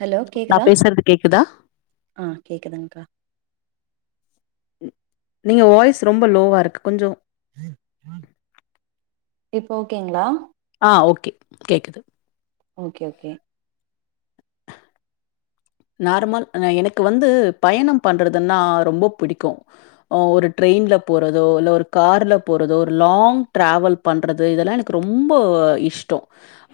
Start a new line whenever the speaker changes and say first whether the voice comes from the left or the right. right: hello
left: நா
right: கேக்குதா
left: பேசுறது கேக்குதா நீங்க வாய்ஸ் ரொம்ப லோவா இருக்கு கொஞ்சோ
right: இப்ப ஓகேகளா
left: ஆ ஓகே கேக்குது
right: ஓகே ஓகே
left: நார்மல் எனக்கு வந்து பயண பண்றதுனா ரொம்ப பிடிக்கு ஒரு ட்ரெயில போறதோ இல்ல ஒரு கார்ல போறதோ ஒரு லாங் டிராவல் பண்றது இதெல்லா எனக்கு ரொம்ப இஷ்டோ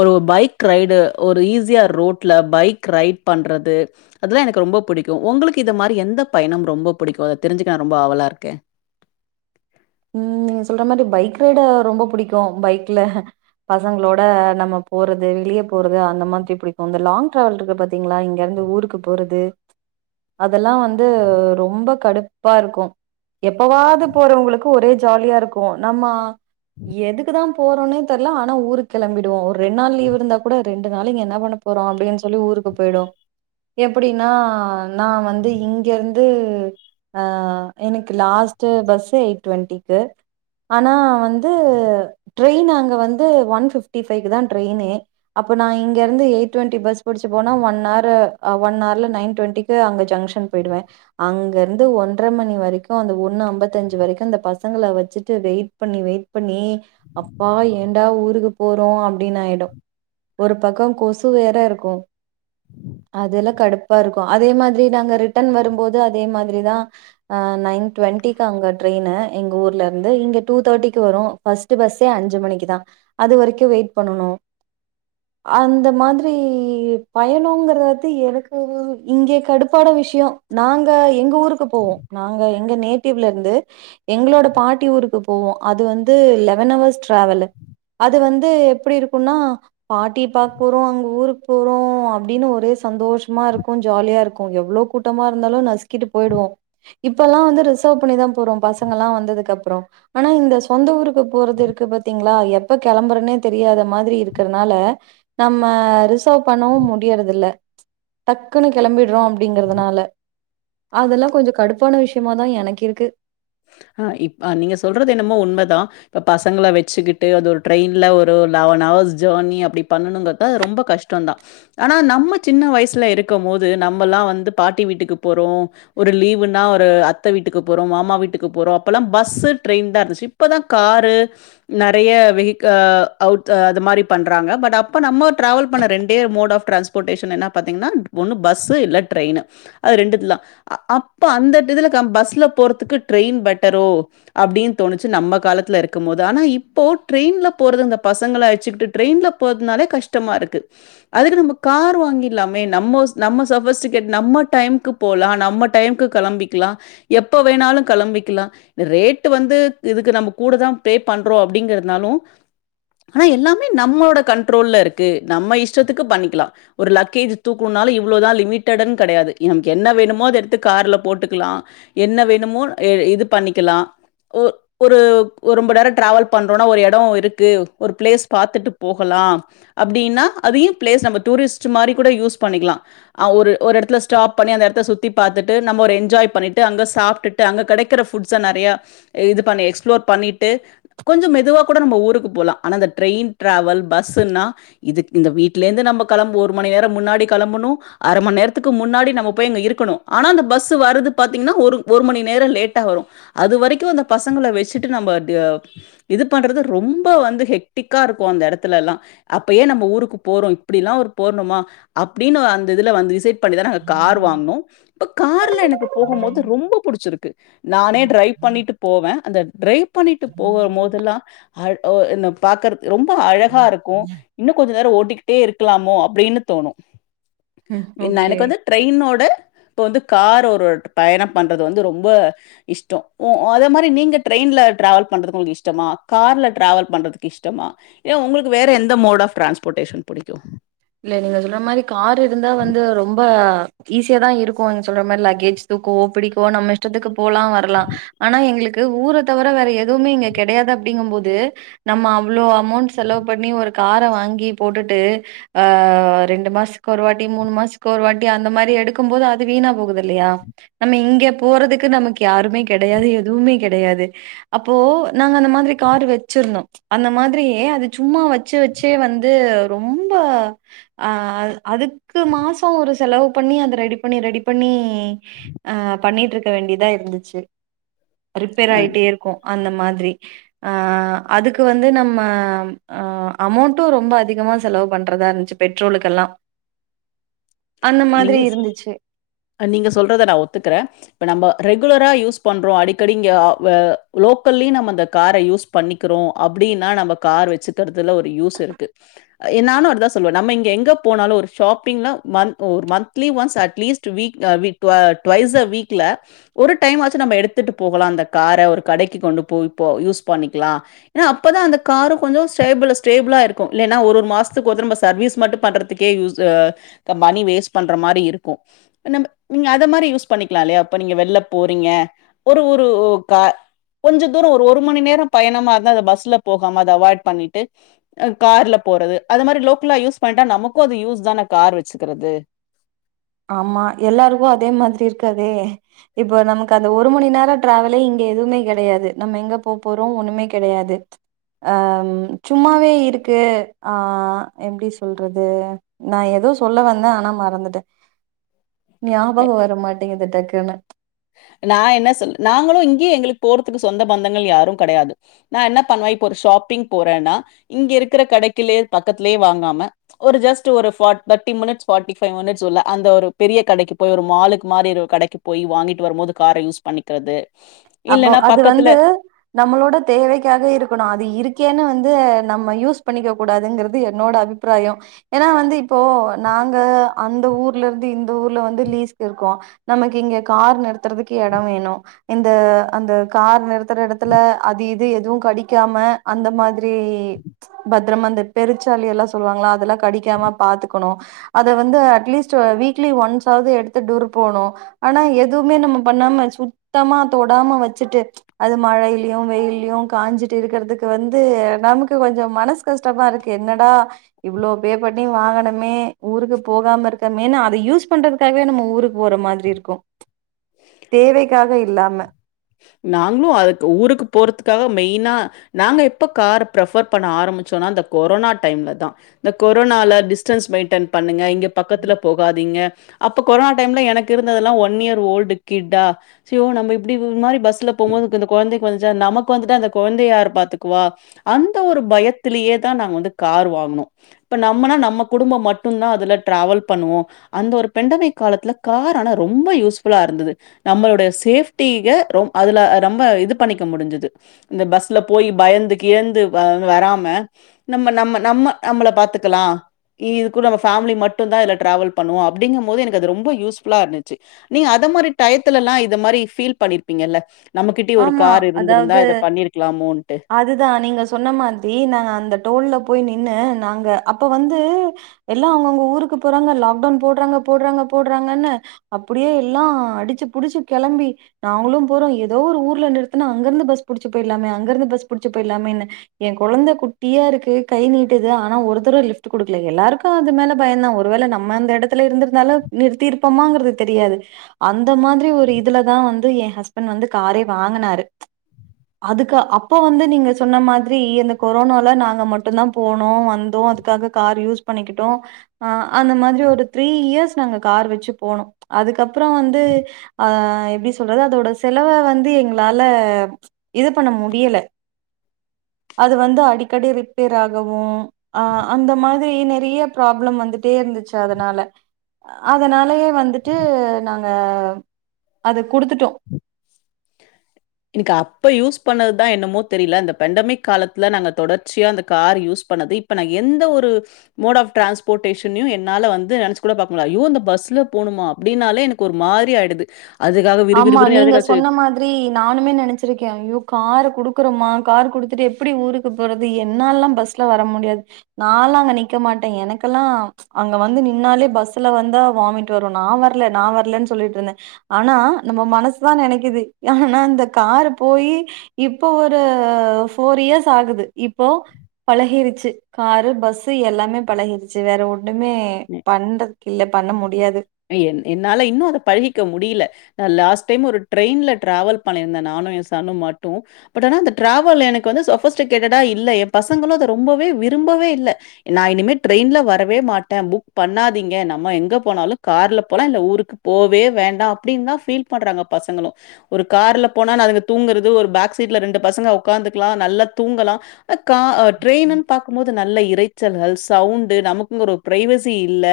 left: ஒரு பைக் ரைடு ஒரு ஈஸியார் ரோட்ல பைக் ரைட் பண்றது அதெல்லா எனக்கு ரொம்ப பிடிக்கு உங்களுகு இத மாரி எந்த பயணம் ரொம்ப பிடிக்கு அத தெரிஞ்சுக நா ரொம்ப ஆவலா இருக்கே
right: ம் நீங்க சொல்ற மாரி பைக் ரைட் ரொம்ப பிடிக்கு பைக்ல பசகளோட நம்ம போறது வெளிய போறது அந்த மாரிபுடிக்கு இந்த லாங் டிராவல் இருக்கு பாத்தீங்களா இங்க இருந்து ஊருக் க்கு போறது அதெல்லா வந்து ரொம்ப கடுப்பா இருக்கு எப்பவாது போறவங்களுகு ஒரே ஜாலியா இருக்கு நம்ம எதுகு தா போறோனே தெரியல ஆனா ஊருக்கு கெளபிடுவோ ஒரு ரெண் நாள் லீ்வ் இருந்தா கூட ரெண்டு நாளு இங்க என்ன பண்ண போ றோ அப்டினு சொல்லி ஊருக்கு போயிவோ எப்டினா நா வந்து இங்கருது ஆ எனக்கு லாஸ்டு பஸ்சு எயிட் டு ட்வெண்க்டிகு ஆனா வந்து ட்ரெயின் அங்க வந்து ஒன் பஃபிப்ட்டி ஃபைவ்கு தா ட்ரெயினே அப்ப நா இங்க இருந்து எயிட் டுவெண்டி பஸ் படிச்சு போனா ஒன்னாரு ஒன்ஹர்ல நைன் டுவெண்டி அங்க ஜங்ஷன் போயிடுவே அங்க இருந்து ஒன்ர மணி வரைக்கு அந்த ஒன்னு ஐம்பதஞ்சு வரைக்கு அந்த பசங்கள வச்சிட்டு வெயிட் பண்ணி வெயிட் பண்ணி அப்பா ஏன்டா ஊருக்கு போறோ அப்டினு ஆயிடு ஒரு பக்க கொசு வேற இருக்கு அதலா கடுப்பா இருக்கு அதே மாதிரி நாங்க ரிட்டன் வரும்போது அதே மாதிரி தா ஆ நைன் டுட்வெண்ட்டிகு அங்க ட்ரெயினு எங்க ஊர்ல இருந்து இங்க டூ தேட்டிக்கு வரும் பஸ்ட் பஸ்சே அஞ்சு மணிக்கு தா அது வரைக்கு வெயிட் பண்ணனு அந்த மாதிரி பயணோகறது எதுக்கு இங்கே கடுபான விஷய நாங்க எங்க ஊருக்கு போவோ நாங்க எங்க நேட்டிவ்ல இருந்து எங்களோட பாட்டி ஊருக்கு போவோ அது வந்து லெவன் ஹவர்ஸ் டிராவலு அது வந்து எப்படி இருக்குனா பாட்டி பாக்க போறோ அங்க ஊருக்கு போறோ அப்டினு ஒரே சந்தோஷமா இருக்கு ஜாலியா இருக்கு எவ்ளோ கூட்டமா இருந்தாலு நசுக்கிட்டு போயிடுவோ இப்பலா வந்து ரிசர்வ் பண்ணிதா போ றோ பசங்க எல்லா வந்ததுகு அப்றோ ஆனா இந்த சொந்த ஊருக்கு போறது இருக்கு பாத்தீங்களா எப்ப கிளம்பறனே தெரியாத மாதிரி இருகறனால நம்ம ரிசர்வ் பண்ணவு முடியறதில டக்குனு கெளம்பிடுறோ அப்படிங்கறதுனால அதெல்லா கொஞ்ச கடுப்பான விஷயமாதா எனக்கு இருக்கு
left: ஆ இப் நீங்க சொல்றது என்னமோ உண்ம தா இப்ப பசங்கள வச்சுக்கிட்டு அது ஒரு ட்ரெயின்ல ஒரு லவன் அவர்ஸ் ஜேர்னி அப்டி பண்ணனுங் ப ரொம்ப கஷ்டொந்தா ஆனா நம்ம சின்ன வயசுல இருக்கம் போது நம்மல்லா வந்து பாட்டி வீட்டுக்கு போறோ ஒரு லீவுன்னா ஒரு அத்த வீட்டுக்கு போறோ மாமா வீட் க்கு போறோ அப்பல்லா பஸ்சு ட்ரெயின் தா இருந்துச்சு இப்பதா காரு நெறைய வெகிக் ஆ அவுட் அது மாரி பண்றாங்க பட் அப்ப நம்ம டிராவல் பண்ண ரெண்டே மோட் ஆப் டிரான்ஸ்போ போட்டேஷன் என்னா பாத்தீங்கனா ஒன்னு பஸ்சு இல்ல டிரெயினு அது ரெண்டுதுல தா அப்ப அந்த இதுல கம் பஸ்ல போறதுக்கு ட்ரெயின் பெட்டரோ அப்டின் தோணுச்சு நம்ம காலத்தில இருக்கம் போது ஆனா இப்போ ட்ரெயின்ல போறது இந்த பசங்கள அழச்சுகிட்டு டிரெயின்லப் போதுனாலே கஷ்டமா இருக்கு அதுக்கு நம்ம கார் வாங்கிலாமே நம்ம நம்ம சபோஸ்டிகேட் நம்ம டைம்கு போலா நம்ம டைம்க்கு கெளம்பிக்லா எப்ப வேணாலு கெளம்பிக்லா ரேட்டு வந்து இதுக்கு நம்ம கூடதா பே பண்றோ அப்டிங்கிறதுனாலு ஆனா எல்லாமே நம்மளோட கண்ட்ரோல்ல இருக்கு நம்ம இஷ்டத்துக்கு பண்ணிக்லா ஒரு லக்கேஜ் தூக்கணுனாலு இவ்ளதா லிமிட்டடுன் கெடையாது நமக்கு என்ன வேணுமோ அத எடுத்து கார்ல போட்டுக்லா என்ன வேணுமோ அ இது பண்ணிக்கலா ஒ ஒரு ரொம்ப நேர டிராவல் பண்றோனா ஒரு எடோ இருக்கு ஒரு பிளேஸ் பாத்துட்டு போகலா அப்டினா அதையு பிளேஸ் நம்ம டூரிஸ்ட் மாரி கூட யூஸ் பண்ணிக்லா அ ஒரு ஒரு எடத்துல ஸ்டாப் பண்ணி அந்த இடத்த சுத்தி பாத்துட்டு நம்ம ஒரு என்ஜாய் பண்ணிட்டு அங்க சாப்டுட் டு அங்க கெடைக்கிற ஃபுட்ஸ நெறைய இது பண்ணி எக்ஸ்ப்ளோர் பண்ணிட்டு கொஞ்ச மெதுவா கூட நம்ம ஊருக்கு போலா ஆனா இந்த ட்ரெயின் ட்ராாவல் பஸ்ன்னா இதுக் இந்த வீட்ல இருந்து நம்ம கெளம்ப ஒரு மணி நேரம் முன்னாடி கெளம்பணு அர மணி நேரத்துக்கு முன்னாடி நம்ம போய் அங்க இருக்கணு ஆனா அந்த பஸ் வருது பாத்தீங்ன்னா ஒரு ஒரு மணி நே நேர லேட்டா வரு அது வரைக்கு அந்த பசங்கள வச்சுட்டு நம்ப ட இது பண்றது ரொம்ப வந்து ஹெக்டிக்கா இருக்கு அந்த எடத்துல எல்லா அப்ப ஏ நம்ப ஊருக்கு போறோ இப்டில்லா ஒரு போற்ணுமா அப்படினு அந்த இதுல வந்து செ க் பண்ணிதா நாங்க கார் வாங்குனோ இப்ப கார்ல எனக்கு போகும் போது ரொம்ப புடிச்சிருக்கு நானே டிரைவ் பண்ணிட்டு போவ அந்த டிரைவ் பண்ணிட்டு போவ போதெல்லா அ ஒ என் பாக்குறதுக் ரொம்ப அழகா இருக்கு இன்னு கொஞ்ச நேரம் ஓட்டிக்கிட்டே இருக்கலாமோ அப்படினு தோணு
right: ம் ஓகே
left: எனக்கு வந்து ட்ரெயினோட இப்ப வந்து கார் ஒரு பயண பண்றது வந்து ரொம் ப இஷ்டொ ஓ அதே மாரி நீங்க ட்ரெயின்ல ட்ராாவல் பண்றது உங்களுக்கு இஷ்டமா கார்ல டிராவல் பண்றதுக்கு இஷ்டமா ஏ உங்களுக்கு வேற எந்த மோட் ஆஃப் டிரான்ஸ்போர்டேஷன் புடிக்கு
right: இல்ல நீங்க சொல்ற மாரி கார் இருந்தா வந்து ரொம்ப ஈஸியா தா இருக்கு நீங்க சொல்ற மாரி லக்கேஜ் தூக்கவோ பிடிக்கவோ நம்ம இஷ்டத்துக்கு போலா வரலா ஆனா எங்களுக் கு ஊர தவிர வேற எதுவுமே இங்க கெடையாது அப்படிங்கும் போது நம்ம அவ்ளோ அமௌண்ட் செலவு பண்ணி ஒரு கார வாங்கி போட்டுட்டு ஆ ரெண்டு மாசத்துக்கு ஒரு வாட்டி மூணு மாசத்துக்கு ஒரு வாட்டி அந்த மாரி எடுக்கும் போது அது வீணா போகுது இல்லையா நம்ம இங்க போறதுக்கு நமக்கு யாருமே கெடையாது எதுமே கெடையாது அப்போ நாங்க அந்த மாதிரி காரு வச்சிருந்தோ அந்த மாதிரியே அது சும்மா வச்சு வச்சே வந்து ரொம்ப அ அதுக்கு மாசோ ஒரு செலவு பண்ணி அத ரெடி பண்ணி ரெடி பண்ணி அ பண்ணிட்டு இருக்க வேண்டியதா இருந்ச்சு ரிப்பேர்
left: அ
right: ஆயிட்டே இருக்கு அந்த மாதிரி அ அதுக்கு வந்து நம்ம ஆ அமௌண்ட்டு ரொம்ப அதிகமா செலவு பண்றதா இருந் ச்சு பெட்ரோலுக்கெல்லா அந்த மாதிரி
left: நீங்க
right: இருந்துச்சு
left: நீங்க சொல்றத நா ஒத்துக்கறே இப்ப நம்ப ரெகுலரா யூஸ் பண்றோ அடிக்கடி இங்க லோக்கல்லயு நம்ம இந்த காரை யூஸ் பண்ணிக்கிறோ அப்டின்னா நம்ம கார் வச்சுக்கறதுல ஒரு யூஸ் இருக்கு நானு அதா சொல்லுவே நம்ம இங்க எங்க போனாலு ஒரு ஷாப்பிங்னா ஒரு மந்த்லி ஒன்ஸ் அட்லீஸ்ட் வீக் தா வீக் டு டுவைஸ் அ வீக்ல ஒரு டைம் ஆச்சு நம்ம எடுத்துட்டு போகலா அந்த காரை ஒரு கடைக்கு கொண்டு போய்ப்போ யூஸ் பண்ணிக்கலா அப்பதா அந்த காரும் கொஞ்சோ ஸ்டேபிள் ஸ்டேபிளா இருக்கு இல்லனா ஒரு மாசத்துக்கு ஒரு தடவ சர்வீஸ் மட்டு பண்றது க்கே யூஸ் மணி வேஸ்ட் பண்ற மாரி இருக்கு நம் நீங்க அத மாரி யூஸ் பண்ணிக்கலா இல்லையா இப்ப நீங்க வெள்ல போறீங்க ஒரு ஒரு கார் கொஞ்சோ தூரம் ஒரு மணி நேரம் பயணமா இருந்தா அத பஸ்ல போகாம அதை அவாய்ட் பண்ணிட்டு கார்ல போறது அது மாரி லோக்கலா யூஸ் பண்ணிட்டா நமக்கு அது யூஸ் தான கார் வச்சுக்கறது
right: ஆமா எல்லாருக்கு அதே மாதிரி இருக்காதே இப்போ நமக்கு அந்த ஒரு மணி நேர டிராவலே இங்க எதுவுமே கெடையாது நம்ம எங்க போ போறோ ஒண்ணுமே கெடையாது அம் சும்மாவே இருக்கு ஆ எப்டி சொல்றது நா ஏதோ சொல்ல வந்தே ஆனா மறந்துட்ட ஞாபகம் வரமாட்டேங்குது டக்குன்னு
left: நா என்ன சொல்ல நாங்களு இங்கயே எங்ளுக்கு போறதுக்கு சொந்த பந்தங்கள் யாரும் கெடையாது நா என்ன பண்வே இப்ப ஒரு ஷாப்பிங் போறேன்னா இங்க இருக்கிற கடைக்கிலே பக்கத்துலே வாங்காம ஒரு ஜஸ்ட் ஒரு for thirty minutes forty five minutes உள்ள அந்த ஒரு பெரிய கடைக்கு போய் ஒரு மாலுக்கு மாரி கடைக் போய் வாங்கிட் வரும் போது கார யூஸ் பண்ணிக்கிறது
right: அப்போ
left: இல்லன்னா
right: அது
left: பக்கத்துல
right: வந்து நம்மளோட தேவைக்காக இருக்கணு அது இருக்கேன்னு வந்து நம்ம யூஸ் பண்ணிக்க கூடாதுங்கறது என்னோட அபி பிராயம் ஏனா வந்து இப்போ நாங்க அந்த ஊர்ல இருந்து இந்த ஊர்ல வந்து லீஸ்கு இருக்கோம் நமக்கு இங்க கார் நிறுத்துறதுக்கு இடம் வேணு இந்த த அந்த கார் நிறுத்தற இடத்துல அது இது இது எதுவு கடிக்காம அந்த மாதிரி பத்ரமா அந்த பெருச்சாளி எல்லா சொல்வாங்கள்ளா அதெல்லா கடிக்காம பாத்துக்கணு அத வந்து அட்லீஸ்ட் வீக்லி ஒன்ஸாவது எடுத்து தூர போணு ஆனா எதுமே நம்ம பண்ணாம சுத்தமா தொடாம வச்சுட்டு அது மழைலயு வெயில்லயும் காஞ்சிட்டு இருக்கறதுக்கு வந்து நமக்கு கொஞ்சம் மனசு கஷ்டமா இருக்கு என்னடா இவ்ளோ ஃபே பண்ணி வாங்கனமே ஊருக்கு போகாம இருக்கமேன்னு அத யூஸ் பண்றது அதுக்காகவே நம்ம ஊருக்கு போற மாதிரி இருக்கு தேவைக்காக இல்லாம
left: நாங்ளு அதுக் ஊருக்கு போறதுக்காக மெய்னா நாங்க எப்ப கார ப்ரஃபர் பண்ண ஆரம்பிச்சோனா அந்த கொரோனா டைம்ல தா இந்த கொரோனால டிஸ்டன்ஸ் மெயின்டன் பண்ணுங்க இங்க பக்கத்துல போகாதீங்க அப்ப கொரோனா டைம்ல எனக்கு இருந்ததெல்லா ஒன் இயர் ஓல்டு கிட்டா யோ நம்ம இப்டி மாரி பஸ்ல போபோது இந்த கொழந்தைக்கு வந்துசா நமக்கு வந்துட்டா இந்த குழந்தைய யாரு பாத்துக்குவா அந்த ஒரு பயத்திலியேதா நாங்க வந்து கார் வாங்னோ இப்ப நம்மனா நம்ம குடும்பம் மட்டுந்தா அதுல டிராவல் பண்ணுவோ அந்த ஒரு பெண்டமை காலத்துல கார் ஆனா ரொம்ப யூஸ் ஃபுல்லா இருந்துது நம்மளோடைய சேஃப் டீக ரொம் அதுல ரொம்ப இது பண்ணிக்க முடிஞ்சுது இந்த பஸ்ல போய் பயந்து கியந்து வ அ வராம நம்ம நம்ம நம்ம நம்மள பாத்துக்குலா இ இது கூட நம்ம ஃபேமிலி மட்டுந்தா டிராவல் பண்ணுவோ அப்டிங்கம்போது எனக்கு அது ரொம்ப யூஸ் ஃபுலா இருந்துச்சு நீங் அத மாரி டயத்துலலா இத மாரி ஃபீல் பண்ணிருப்பீங்கல்ல நம்மகிட்டியு ஒரு
right: ஆமா
left: கார் இருந்துருந்தா இத பண்ணிருக்லாமோன்ட்டு
right: அதுதா நீங்க சொன்ன மாதிரி நாங்க அந்த டோல்ல போய் நின்னு நாங்க அப்போ வந்து எல்லா அவுங்கவுங்க ஊருக்கு போறாங்க லாக்டவுன் போட்றாங்க போட்றாங்க போட்றாங்கன்னு அப்டியே எல்லா அடிச்சு புடிச்சு கெளம்பி நாங்குளு போறோ எதோ ஒரு ஊர்ல நிறுத்துனா அங்கருந்து பஸ் புடிச்சு போயிட்லாமே அங்கருந்து பஸ் புடிச்சு போயிட்லாமேன்னு ஏன் கொழந்த குட்டியா இருக்கு கை நீட்டுது ஆனா ஒருத்தரு லிஃப்ட் குடுக்குல எல்லாருக்கு அது மேல பயந்தா ஒருவேள நம் நம்ம அந்த எ டத்துல இருந்துருந்தாலு நிறுத்திருப்பமாங்றது தெரியாது அந்த மாதிரி ஒரு இதுலதா வந்து ஏன் ஹஸ்பண்ட் வந்து காரே வாங்குனாரு அதுக்க அப் அப்ப வந்து நீங்க சொன்ன மாதிரி இந்த கொரோனால நாங்க மட்டுந்தா போனோ வந்தோ அதுக்காக கார் யூஸ் பண்ணிக்கிட்டோ அ அந்த மாதிரி ஒரு த்ரீ இயர்ஸ் நாங்க கார் வச்சு போனோ அதுக்கப்றோ வந்து ஆ எப்டி சொல்றது அதோட செலவ வந்து எங்ளால இது பண்ண முடியல அது வந்து அடிக்கடி ரிப்பேர் ஆகவு ஆ அந்த மாதிரி நெறைய ப்ராப்ளம் வந்துட்டே இருந்துச்சு அதனால அதனாலயே வந்துட்டு நாங்க அத குடுத்துட்டோ
left: எனுக்கு அப்ப யூஸ் பண்ணதுதா என்னமோ தெரில அந்த பெண்டமிக் காலத்துல நாங்க தொடர்ச்சியா அந்த கார் யூஸ் பண்ணது இப் இப்ப நா எந்த ஒரு மோட் ஆஃப் டிரான்ஸ்போட்டேஷனயு என்னால வந்து நெனச்சி கூட பாக்க முல்ல அய்யோ இந்த பஸ்ல போணுமா அப்டின்னாலே எனக் கு ஒரு மாதிரி ஆயிடுது அதுக்காக விறு விறு
right: ஆமா
left: விறுனு
right: நீங்க
left: எல்லாதையு [unintelligible]
right: [unintelligible] நானுமே நெனச்சிருக்கே ஐயோ கார குடுக்றோமா கார் குடுத்துட்டு எப்புடி ஊருக்கு போறது என்லாலலா பஸ் ல வர முடியாது நால்லா அங்க நிக்க மாட்டே எனக்குலா அங்க வந்து நின்னாலே பஸ்ல வந்தா வாமிட் வரும நா வர்ல நா வர்லன்னு சொல்லிட்ருந்தே ஆனா நம்ப மனசுதா நெனைக்குது ஆனா இந்த காரு போயி இப்போ ஒரு ஃபோர் இயர்ஸ் ஆகுது இப்போ பழகிருச்சு காரு பஸ்சு எல்லாமே பழகிருச்சு வேற ஒன்னுமே பண்றதுக்கில்ல பண்ண முடியாது
left: என் என்னால இன்னு அத பழகிக்க முடில நா லாஸ்ட் டைம் ஒரு ட்ரெயின்ல ட்ராவல் பண்ணிருந்தே நானு ஏன் சன்னு மட்டு பட் ஆனா அந்த டிராவல் எனக்கு வந்து சொஃபஸ்டிகேட்டடா இல்ல ஏ பசங்குளு அத ரொம்பவே விரும்பவே இல்ல நா இனிமே ட்ரெயின்ல வரவே மாட்டே புக் பண்ணாதீங்க நம்ம எங்க போனாலு கார்ல போலா இல்ல ஊருக்கு போவே வேண்டா அப்டின்தா ஃபீல் பண்றாங்க பசங்களு ஒரு கார்ல போனா நா அதுங்க தூங்குறது ஒரு பேக் சீட்ல ரெண்டு பசங்க ஒக்காந்துக்லா நல்லா தூங்கலா அ கா ட்ரெயின்னுன் பாக்கும்போது நல்ல இறைச்சல்கள் சவுண்டு நமக்குன் ஒரு பிரைவேசி இல்ல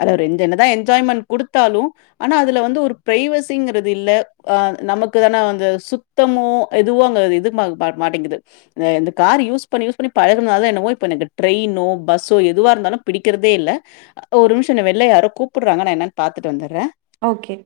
left: அதுல ஒரு என் என்னதா என்ஜாய்மென்ட் குடுத்தாலு ஆனா அதுல வந்து ஒரு பிரைவெசிங்குறது இல்ல அ நமக்கு வேணா அந்த சுத் த்தமு இதுவோ அங்க இது மா ப மாட்டேங்குது அ இந்த கார் யூஸ் பண்ணி யூஸ் பண்ணி பழகுனலா தா என்னவோ இப்ப எனக்கு ட்ரெயினோ பஸ்ஸோ எதுவா இருந்தாலு பிடிக்றதே இல்ல ஒரு நிம்ஷோ என்ன வெள்ல யாரோ கூப்புற்றாங்க நா என்னன் பாத்துட்டு வந்துர்றே
right: ஓகே